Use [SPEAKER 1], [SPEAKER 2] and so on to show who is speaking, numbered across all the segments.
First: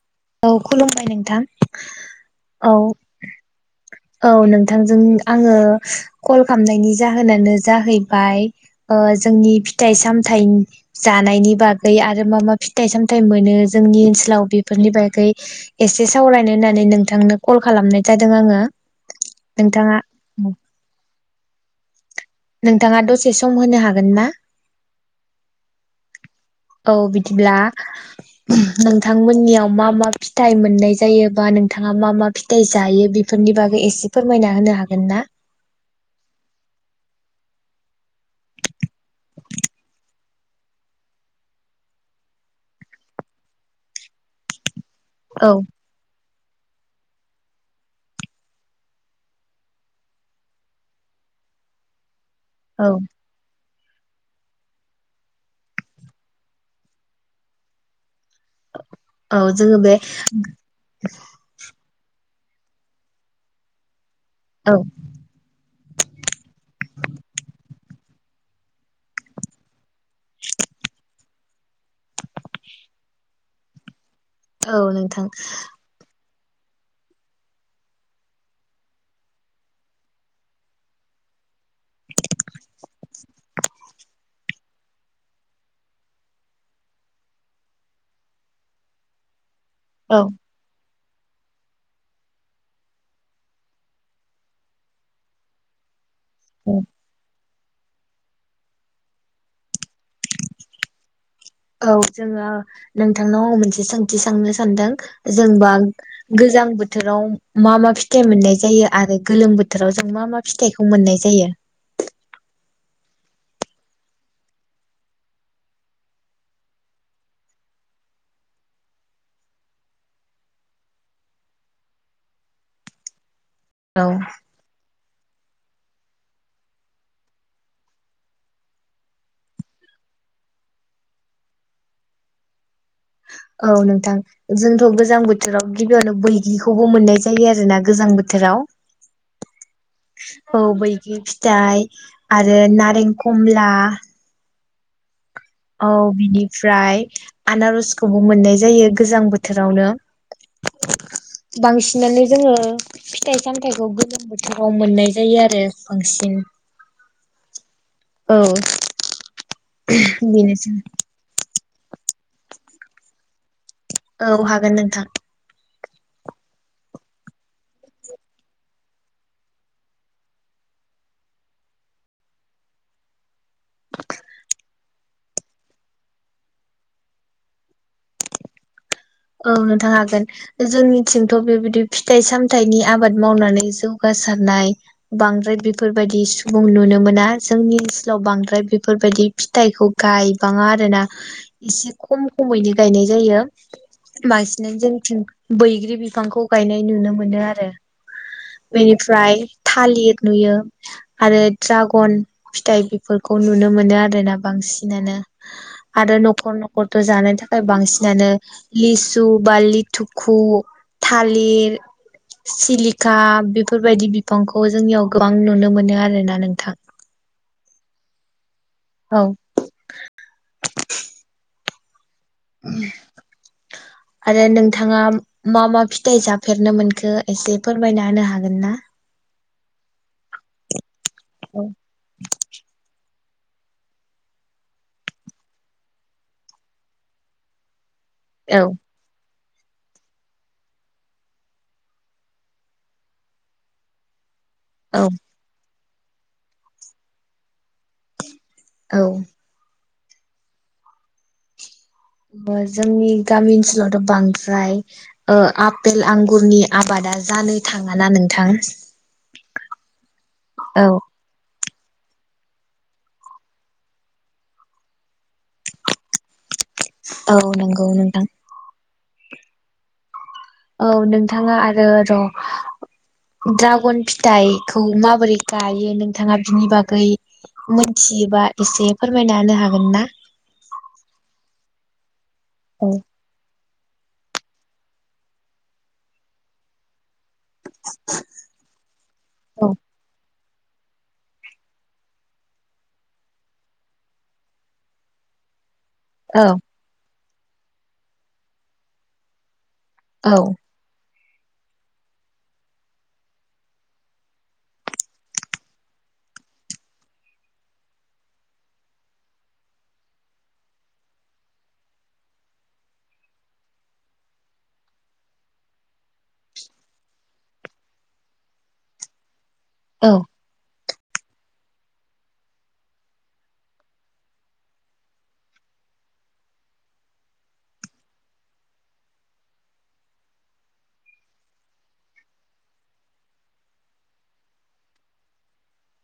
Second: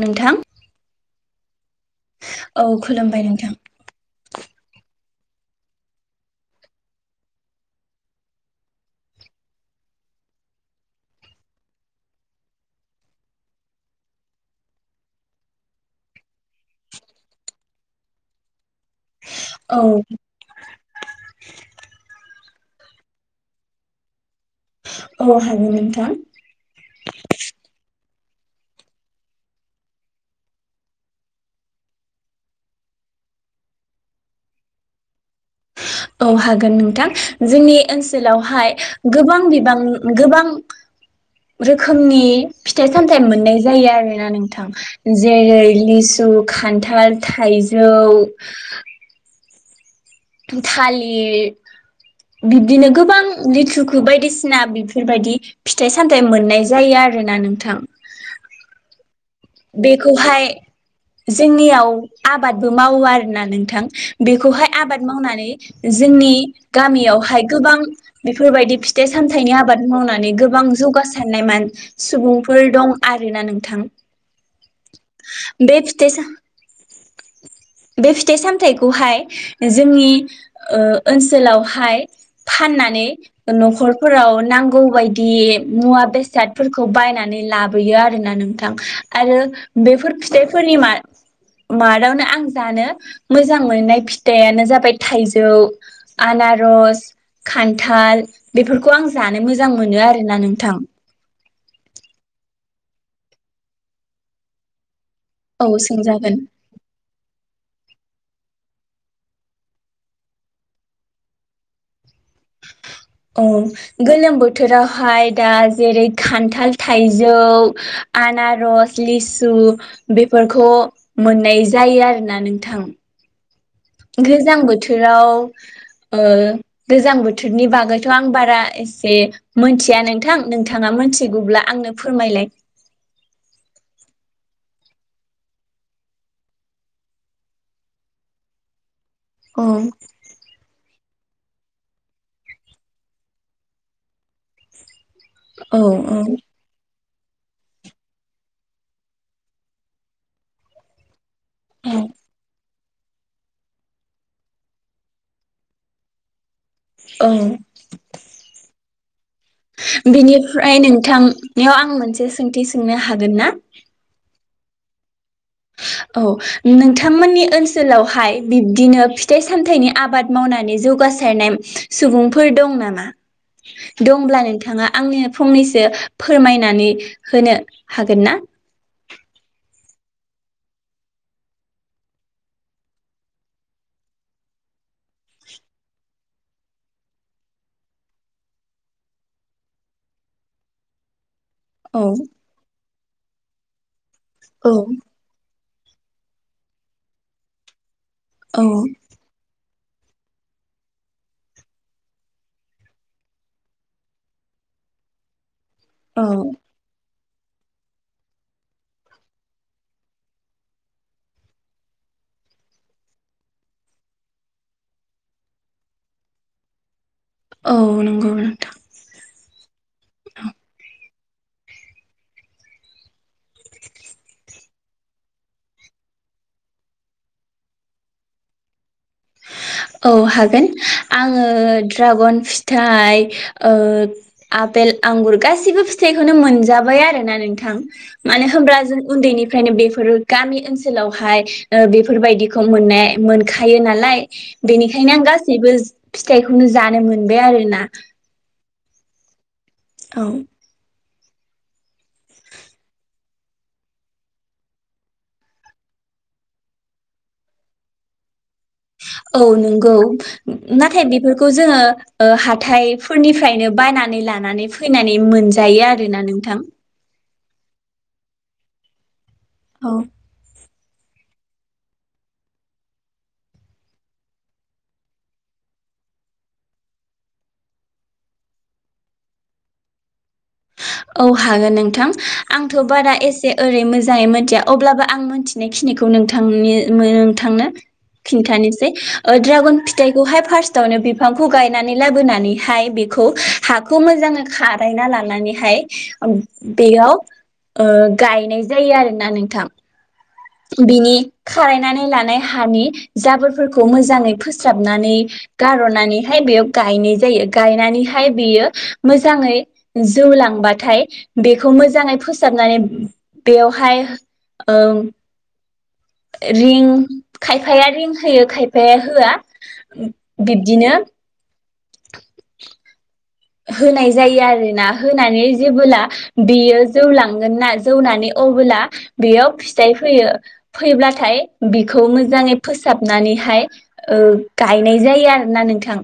[SPEAKER 1] नोंथां
[SPEAKER 2] औ खुलुमबाय नोंथां। औ-
[SPEAKER 1] खुलुमबाय नोंथां
[SPEAKER 2] औ -नों। नोंथांजों आङो कल खालामनायनि जाहोनानो जाहैबाय ओ जोंनि फिथाइ सामथाय जानायनि बागै आरो मा मा फिथाइ सामथायाइ मोनो जोंनि ओनसोलाव बेफोरनि बाग। एसे सावरायनो होननानै नोंथांनो कल खालामनाय जादों आङो।
[SPEAKER 1] औ
[SPEAKER 2] नोंथाङा। नोंथाङा दसे सम होनो हागोन ना।
[SPEAKER 1] औ हागोन नोंथां।
[SPEAKER 2] औ बिदिब्ला नोंथांमोननियाव मा मा फिथायाइ मोननाय जायो बा नोंथाङा मा मा फिथाइ जायो बेफोरनि बागै एसे फोरमायना होनो हागोन ना?
[SPEAKER 1] औ हागोन नोंथां जोंनि ओनसोलावहाय गोबां बिबां गोबां रोखोमनि फिथाइ सामथाइ मोननाय जायो आरोना नोंथां।
[SPEAKER 2] औ
[SPEAKER 1] जेरै लिसु खान्थाल थाइजौ। थालिर
[SPEAKER 2] औ
[SPEAKER 1] बिब्दिनो गोबां लेथुक बायदिसिना बेफोरबायदि फिथाइ सामथाइ मोननाय जायो आरो ना नोंथां।
[SPEAKER 2] औ जोङो बे
[SPEAKER 1] बेखौहाय जोंनियाव। आबादबो मावो आरोना नोंथां। बेखौहाय
[SPEAKER 2] औ
[SPEAKER 1] आबाद मावनानै जोंनि गामियावहाय गोबां। बेफोरबायदि फिथाइ सामथाइनि आबाद मावनाय। गोबां जौगासारनाय मान सुबुंफोर दं आरोना नोंथां।
[SPEAKER 2] औ नोंथां।
[SPEAKER 1] बे फिथाइ साम बे फिथाइ सामथाइखौहाय जोंनि ओ ओनसोलाव हाय फाननानै नखरफोराव नां गौ बायदि मुवा बेसादफोरखौ बायनानै लाबोयो आरो ना नोंथां। आरो
[SPEAKER 2] औ
[SPEAKER 1] बेफोर फिथाइफोरनि मा [unintelligible] आं जानो मोजां मोननाय फिथाइानो जाबाय थाइजौ। आनारस खान्थाल बेफोरखौ आं जानो मोजां मोनो आरोना नोंथां।
[SPEAKER 2] औ जोङो नोंथांनाव आं मोनसे सोंथि साननो सानदों
[SPEAKER 1] औ
[SPEAKER 2] जोंबा
[SPEAKER 1] सोंजागोन
[SPEAKER 2] गोजां बोथोराव मा मा फि थाइ मोननाय जायो आरो गोलोम बोथोराव जों मा मा फिथाइखौ मोननाय जायो?
[SPEAKER 1] औ गोलोम बोथोरावहाय दा जेरै खान्थाल थाइजौ आनारस लिसु बेफोरखौ मोननाय जायो आरोना नोंथां।
[SPEAKER 2] औ
[SPEAKER 1] गोजां बोथोर आव ओ गोजां बोथोरनि बागैथ' आं बारा एसे मोनथिया नोंथां नोंथाङा मिथिगौब्ला आंनो फोरमायलाय।
[SPEAKER 2] औ नोंथां जोंथ' गोजां बोथोराव गिबियावनो बैगिखौबो मोननाय जायो आरो ना गोजां बोथोराव
[SPEAKER 1] औ
[SPEAKER 2] [unintelligible] फिथाइ आरो नारें खमला। औ बिनिफ्राय आनारसखौबो मोननाय जायो गोजां बोथोरावनो
[SPEAKER 1] औ
[SPEAKER 2] बांसिनानो जोङो फिथाइ सामथायाइखौ गोलोम बोथोराव मोननाय जायो आरो बांसिन
[SPEAKER 1] औ
[SPEAKER 2] औ
[SPEAKER 1] बेनिफ्राय नोंथां बेयाव आं मोनसे सोंथि सोंनो हागोन ना?
[SPEAKER 2] औ हागोन नोंथां
[SPEAKER 1] औ नोंथांमोननि ओनसोलावहाय बिब्दिनो फिथाइ सामथायाइनि आबाद मावनानै जौगासारनाय सुबुंफोर दं नामा दंब्ला नोंथाङा आंनो फंनैसो फोरमायनानै होनो हागोन ना?
[SPEAKER 2] औ नोंथां हागोन जोंनिथिंथ' बेबायदि फिथाइ सामथायाइनि आबाद मावनानै जौगासारनाय बांद्राय बेफोरबायदि सुबुं नुनो मोना जोंनि ओनसोलाव बांद्राय बेफोरबायदि फिथाइखौ गायबाङा आरो ना एसे
[SPEAKER 1] औ
[SPEAKER 2] खम खमैनो गायनाय जायो
[SPEAKER 1] औ
[SPEAKER 2] माइसिनानो जोंथिं बैग्रि बिफांखौ गायनाय नुनो मोनो आरो
[SPEAKER 1] औ
[SPEAKER 2] बेनिफ्राय थालिर नुयो आरो ड्रागन फिथाइ बेफोरखौ नुनो मोनो आरोना बांसिनानो आरो
[SPEAKER 1] औ
[SPEAKER 2] न'खर न'खरथ' जानाय था आरो बांसिनानो लिसु बा लिथुखु थालिर सिलिखा बेफोरबायदि बिफांखौ जोंनियाव गोबां नुनो मोनो आरोना नोंथां
[SPEAKER 1] औ नंगौ नोंथां
[SPEAKER 2] औ आरो नोंथाङा मा मा फिथाइ जाफेरनो मोनखो एसे फोरमायना होनो हागोन ना
[SPEAKER 1] औ हागोन आङो
[SPEAKER 2] औ
[SPEAKER 1] ड्रागन फिथाइ ओ आपेल आंगुर गासिबो फिथाइखौनो मोनजाबाय आरोना नोंथां माने होमब्ला जों उन्दैनि फ्रायनो बेफोर गामि ओनसोलावहाय बेफोरबायदिखौ मोननाय मोनखायो नालाय [inaudible]
[SPEAKER 2] औ
[SPEAKER 1] बेनिखायनो आं गासैबो फिथाइखौनो जानो मोनबाय आरो ना
[SPEAKER 2] औ
[SPEAKER 1] औ
[SPEAKER 2] जोंनि गामि ओनसोलावथ' बांद्राय आपेल आंगुरनि आबादा जानो थाङाना नोंथां
[SPEAKER 1] औ नंगौ नाथाय
[SPEAKER 2] औ
[SPEAKER 1] बेफोरखौ जोङो हाथायफोरनिफ्रायनो बायनानै लानानै फैनानै मोनजायो आरोना नोंथां
[SPEAKER 2] औ नंगौ नोंथां
[SPEAKER 1] औ
[SPEAKER 2] औ नोंथाङा आरो र' ड्रागन फिथाइखौ माबोरै गायो नोंथाङा बिनि बागै मोनथियोबा एसे फोरमायना होनो हागोन ना?
[SPEAKER 1] औ हागोन नोंथां आंथ'
[SPEAKER 2] औ
[SPEAKER 1] बारा एसे ओरै मोजाङै मिथिया अब्लाबो आं मोनथिनायखिनिखौ नोंथांनि नोंथांनो खिन्थानोसै
[SPEAKER 2] औ
[SPEAKER 1] ड्रागन फिथाइखौहाय फारस्ट थनो बिफांखौ गायनानै लाबोनानैहाय बेखौ हाखौ मोजाङै खारायना लानानै हाय
[SPEAKER 2] औ
[SPEAKER 1] बेयाव गायनाय जायो आरोना नोंथां
[SPEAKER 2] औ
[SPEAKER 1] बिनि खारायनानै लानाय हानि जाबोरफोरखौ मोजाङै फोस्राबनानै गार'नानैहाय बेयाव गायनाय जायो गायनानैहाय बेयो मोजाङै जौलांबाथाय बेखौ मोजाङै फोसाबनानै बेयावहाय रिं खायफाया रिं होयो खायफाया होआ
[SPEAKER 2] औ
[SPEAKER 1] बिब्दिनो होनाय जायो आरोना होनानै जेबोला बेयो जौलांगोन ना जौनानै अबोला बेयाव फिथाइ फैयो फैब्लाथाय बेखौ मोजाङै फोसाबनानैहाय गायनाय जायो आरोना नोंथां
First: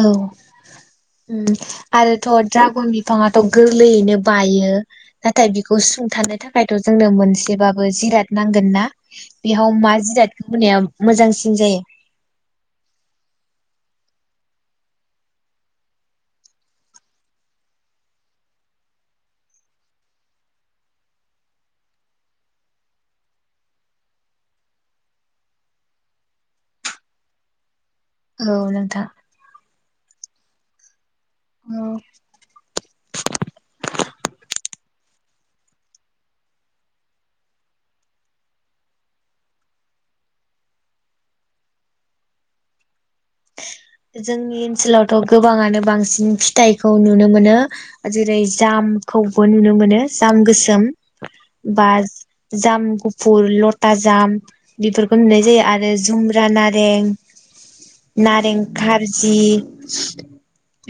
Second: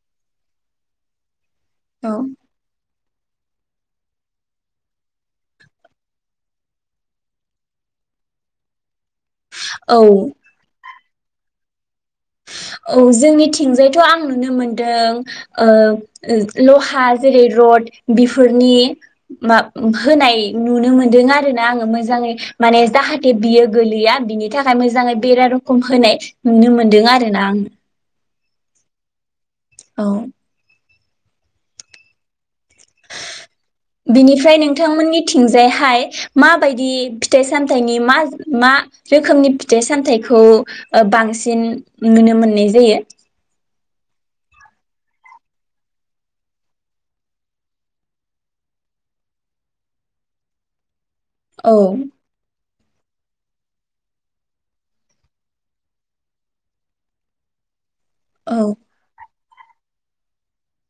[SPEAKER 2] औ उम आरोथ' दड्रागननि बिफाङाथ' गोरलैयैनो बायो नाथाय बिखौ सुंथानो थाखायथ' जोंनो मोनसेबाबो जिराद नांगोन ना बेयाव मा
[SPEAKER 1] औ
[SPEAKER 2] जिरादखौ होनाया मोजांसिन जायो?
[SPEAKER 1] औ जोंनिथिंजायथ' आं नुनो मोनदों ओ लहा जेरै रड बेफोरनि मा होनाय नुनो मोनदों आरो ना आङो मोजाङै माने जाहाथे बियो गोलैया बिनि थाखाय मोजाङै बेरा रखम होनाय नुनो मोनदों आरो देनां
[SPEAKER 2] औ नोंथां
[SPEAKER 1] [inaudible]
[SPEAKER 2] औ
[SPEAKER 1] बिनिफ्राय नोंथांमोननि थिंजायहाय माबायदि फिथाइ सामथाइनि मा मा रोखोमनि फिथाइ सामथाइखौ ओ बांसिन नुनो मोननाय जायो?
[SPEAKER 2] जोंनि ओनसोलावथ' गोबाङानो बांसिन फिथाइखौ नुनो मोनो जेरै जामखौबो नुनो मोनो जाम गोसोम
[SPEAKER 1] औ
[SPEAKER 2] बास जाम गुफुर लथा जाम बेफोरखौ नुनाय जायो आरो जुम्रा नारें नारें
[SPEAKER 1] औ
[SPEAKER 2] जि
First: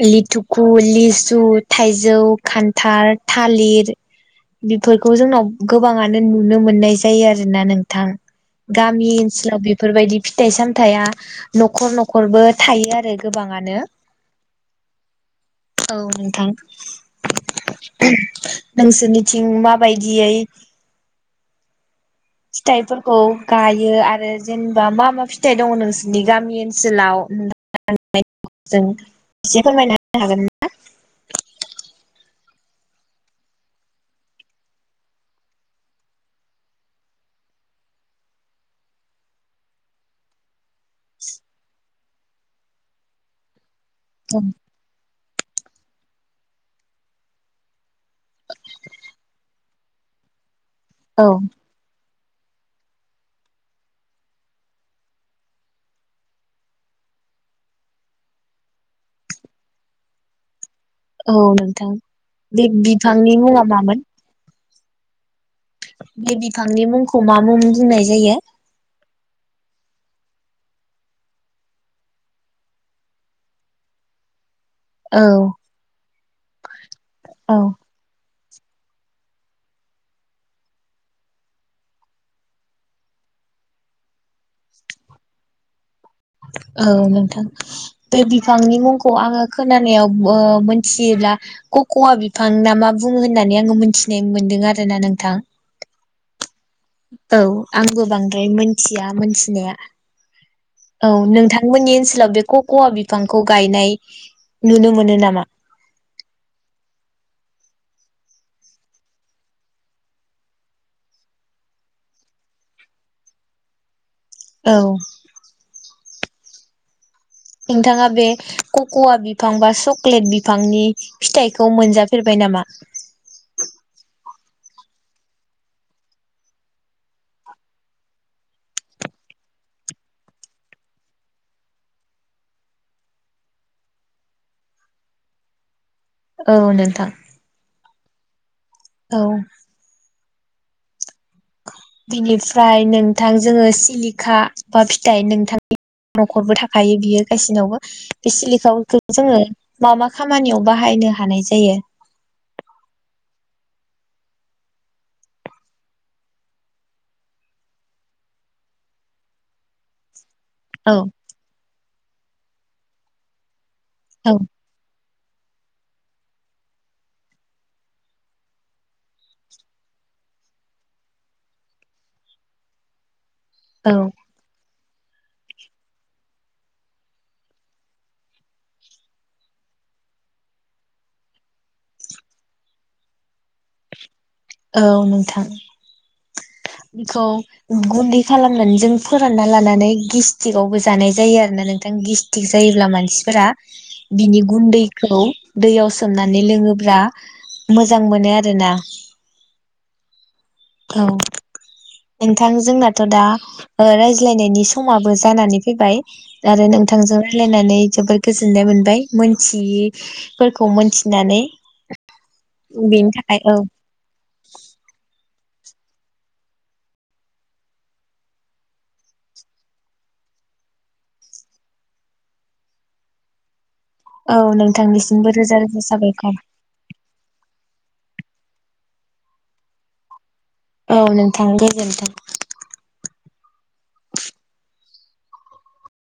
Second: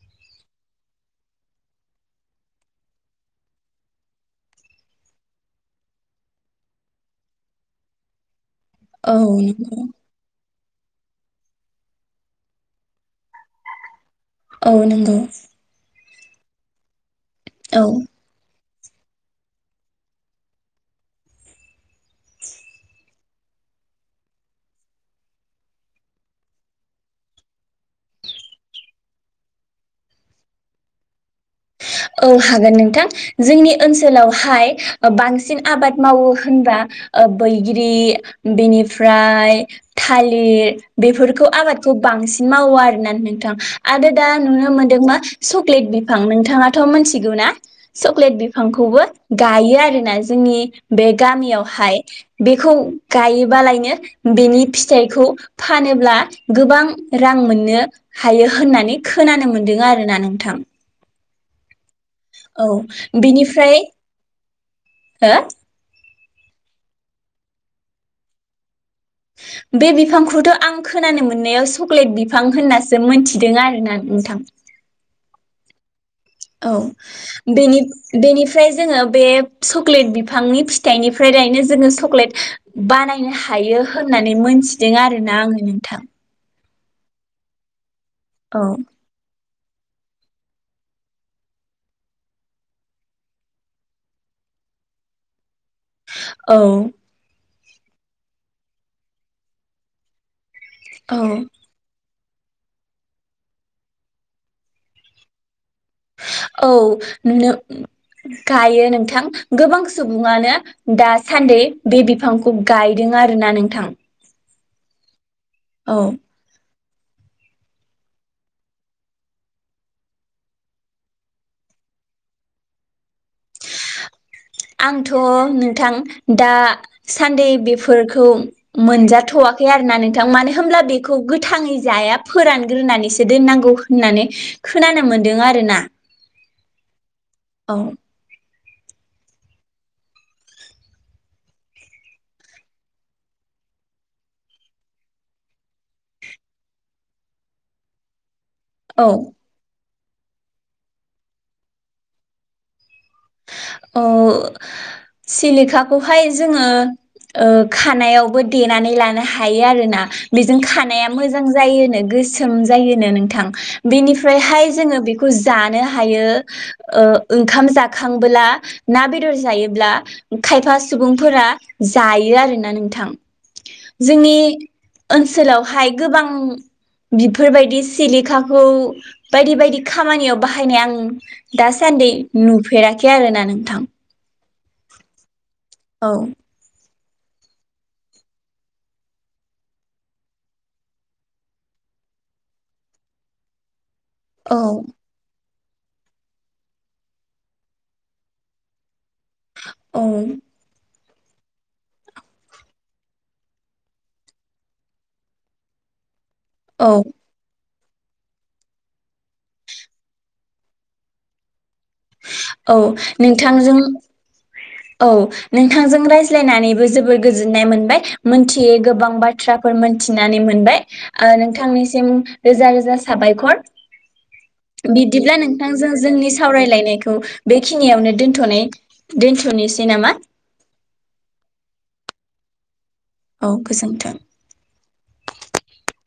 [SPEAKER 2] लिथुखु लिसु थाइजौ खान्थाल थालिर बिफोरखौ जोंनाव गोबाङानो नुनो मोननाय जायो आरोना नोंथां गामि
[SPEAKER 1] औ
[SPEAKER 2] ओनसोलाव
[SPEAKER 1] नंगौ
[SPEAKER 2] बेफोरबायदि फिथाइ सामथाइया न'खर न'खरबो थायो आरो गोबाङानो।
[SPEAKER 1] औ नोंगौ
[SPEAKER 2] औ नोंथां
[SPEAKER 1] औ
[SPEAKER 2] नोंसोरनिथिं माबायदियै फिथाइफोरखौ गायो आरो जेनेबा मा मा फिथाइ दङ नोंसोरनि गामि ओनसोलाव जों एसे फोरमायना होन हागोन ना [unintelligible]
[SPEAKER 1] औ हागोन नोंथां जोंनि ओनसोलावहाय ओ बांसिन आबाद मावो होनबा ओ बैग्रि बिनिफ्राय थालिर बेफोरखौ आबादखौ बांसिन मावो आरोना नोंथां। आरो दा
[SPEAKER 2] नोंथां?
[SPEAKER 1] नुनो मोनदों मा चक्लेट बिफां नोंथाङा थ' मोनथिगौ ना चकलेट बि फांखौबो गा हायो आरोना जोंनि बे
[SPEAKER 2] औ
[SPEAKER 1] गामियावहाय बेखौ गायोबालायनो बेनि फिथाइखौ फानोब्ला गोबां रां मोननो हायो होननानै खोनानो मोन्दों आरो ना नोंथां।
[SPEAKER 2] औ नोंथां
[SPEAKER 1] औ
[SPEAKER 2] बे बिफांनि मुङा
[SPEAKER 1] बेनिफ्राय
[SPEAKER 2] मामोन?
[SPEAKER 1] हो?
[SPEAKER 2] बे बिफांनि मुंखौ मा मुं बुंनाय जायो?
[SPEAKER 1] बे बिफांखौथ' आं खोनानो मोननायाव चक्लेट बिफां होननासो मोनथिदों आरोना नोंथां।
[SPEAKER 2] औ
[SPEAKER 1] औ
[SPEAKER 2] औ
[SPEAKER 1] बेनि बिनि फ्राय जोङो बे चक्लेट बिफांनि फिथाइनिफ्राय लायनो जोङो सक्लेट बानायनो हायो होननानै मोनथिदों आरोना आङो नोंथां।
[SPEAKER 2] औ नोंथां बे
[SPEAKER 1] औ
[SPEAKER 2] बिफांनि मुंखौ आङो खोनानायाव ओ मिथियोब्ला कक'वा बिफां ना मा बुङो होननानै आङो मोनथिनाय मोनदों आरो ना नोंथां।
[SPEAKER 1] औ
[SPEAKER 2] औ आंबो बांद्राय मोनथिया मोनथिनाया। औ नोंथांमोननि ओनस सोलाव बे क'कवा बिफांखौ गायनाय नुनो मोनो नामा?
[SPEAKER 1] औ नो गायो नोंथां गोबां सुबुङानो दासान्दै बे बिफांखौ गायदों आरोना नोंथां।
[SPEAKER 2] औ
[SPEAKER 1] औ
[SPEAKER 2] नोंथाङा बे कक'वा बिफां बा चक्लेट बिफांनि फिथाइखौ मोनजाफेरबाय नामा?
[SPEAKER 1] आंथ' नोंथां दासान्दै बेफोरखौ मोनजाथ'वाखै आरोना नोंथां मानो होनब्ला बेखौ गोथाङै जाया फोरानग्रोनानैसो दोननांगौ होननानै खोनानो मोनदों आरोना।
[SPEAKER 2] औ नोंथां
[SPEAKER 1] [inaudible]
[SPEAKER 2] औ बिनिफ्राय नोंथां जोङो सिलिखा बा फिथाइ नोंथांनि न'खरबो थाखायो बियो गायसिनावबो बे सिलि खा खौ
[SPEAKER 1] औ
[SPEAKER 2] जोङो मा मा खामानियाव बाहायनो हानाय जायो?
[SPEAKER 1] ओ सिलिखाखौहाय जोङो ओ खानायावबो देनानै लानो हायो आरोना। बेजों
[SPEAKER 2] औ
[SPEAKER 1] खानाया मोजां जायोनो। गोसोम जायोनो नोंथां।
[SPEAKER 2] औ
[SPEAKER 1] बेनिफ्रायहाय जोङो बे खौ जानो हायो ओ ओंखाम जाखां बोला ना बेदर जायोब्ला खायफा सुबुंफोरा जायो आरोना नोंथां।
[SPEAKER 2] औ
[SPEAKER 1] जोंनि ओनसोलावहाय गोबां बिफोरबायदि सिलिखाखौ बायदि बायदि खामानियाव बाहायनाय आं दासान्दि नुफेरा आरोना नोंथां
[SPEAKER 2] औ नोंथां
[SPEAKER 1] औ
[SPEAKER 2] बेखौ गुन्दै खालामनानै जों फोरानना लानानै गेस्टिकआवबो जानाय जायो आरोना नोंथां गेस्टिक जायोब्ला मानसिफोरा बिनि
[SPEAKER 1] औ
[SPEAKER 2] गुन्दैखौ दैयाव सोमनानै लोङोब्ला मोजां मोनो आरोना
[SPEAKER 1] अ
[SPEAKER 2] औ नोंथां जोंनाथ' दा रायज्लायनायनि समाबो जानानै फैबाय आरो
[SPEAKER 1] औ
[SPEAKER 2] नोंथांजों राय्लायनानै जोबोर गोजोननाय मोनबाय मोनथियैफोरखौ मोनथिनानै
[SPEAKER 1] औ
[SPEAKER 2] बेनि थाखाय औ
[SPEAKER 1] नोंथांजों औ नोंथांजों रायज्लायनानैबो जोबोर गोजोननाय मोनबाय मोनथियै गोबां बाथ्राफोर मोनथिनानै मोनबाय ओ नोंथांनिसिम रोजा रोजा साबायखर
[SPEAKER 2] औ नोंथांनिसिमबो
[SPEAKER 1] बिदिब्ला
[SPEAKER 2] रोजा रोजा
[SPEAKER 1] नोंथांजों जोंनि
[SPEAKER 2] साबायखर
[SPEAKER 1] सावरायलायनायखौ बेखिनियावनो दोनथनाय दोनथनाय सनि सैनामा
[SPEAKER 2] औ नोंथां गोजोनथों
[SPEAKER 1] औ गोजोनथों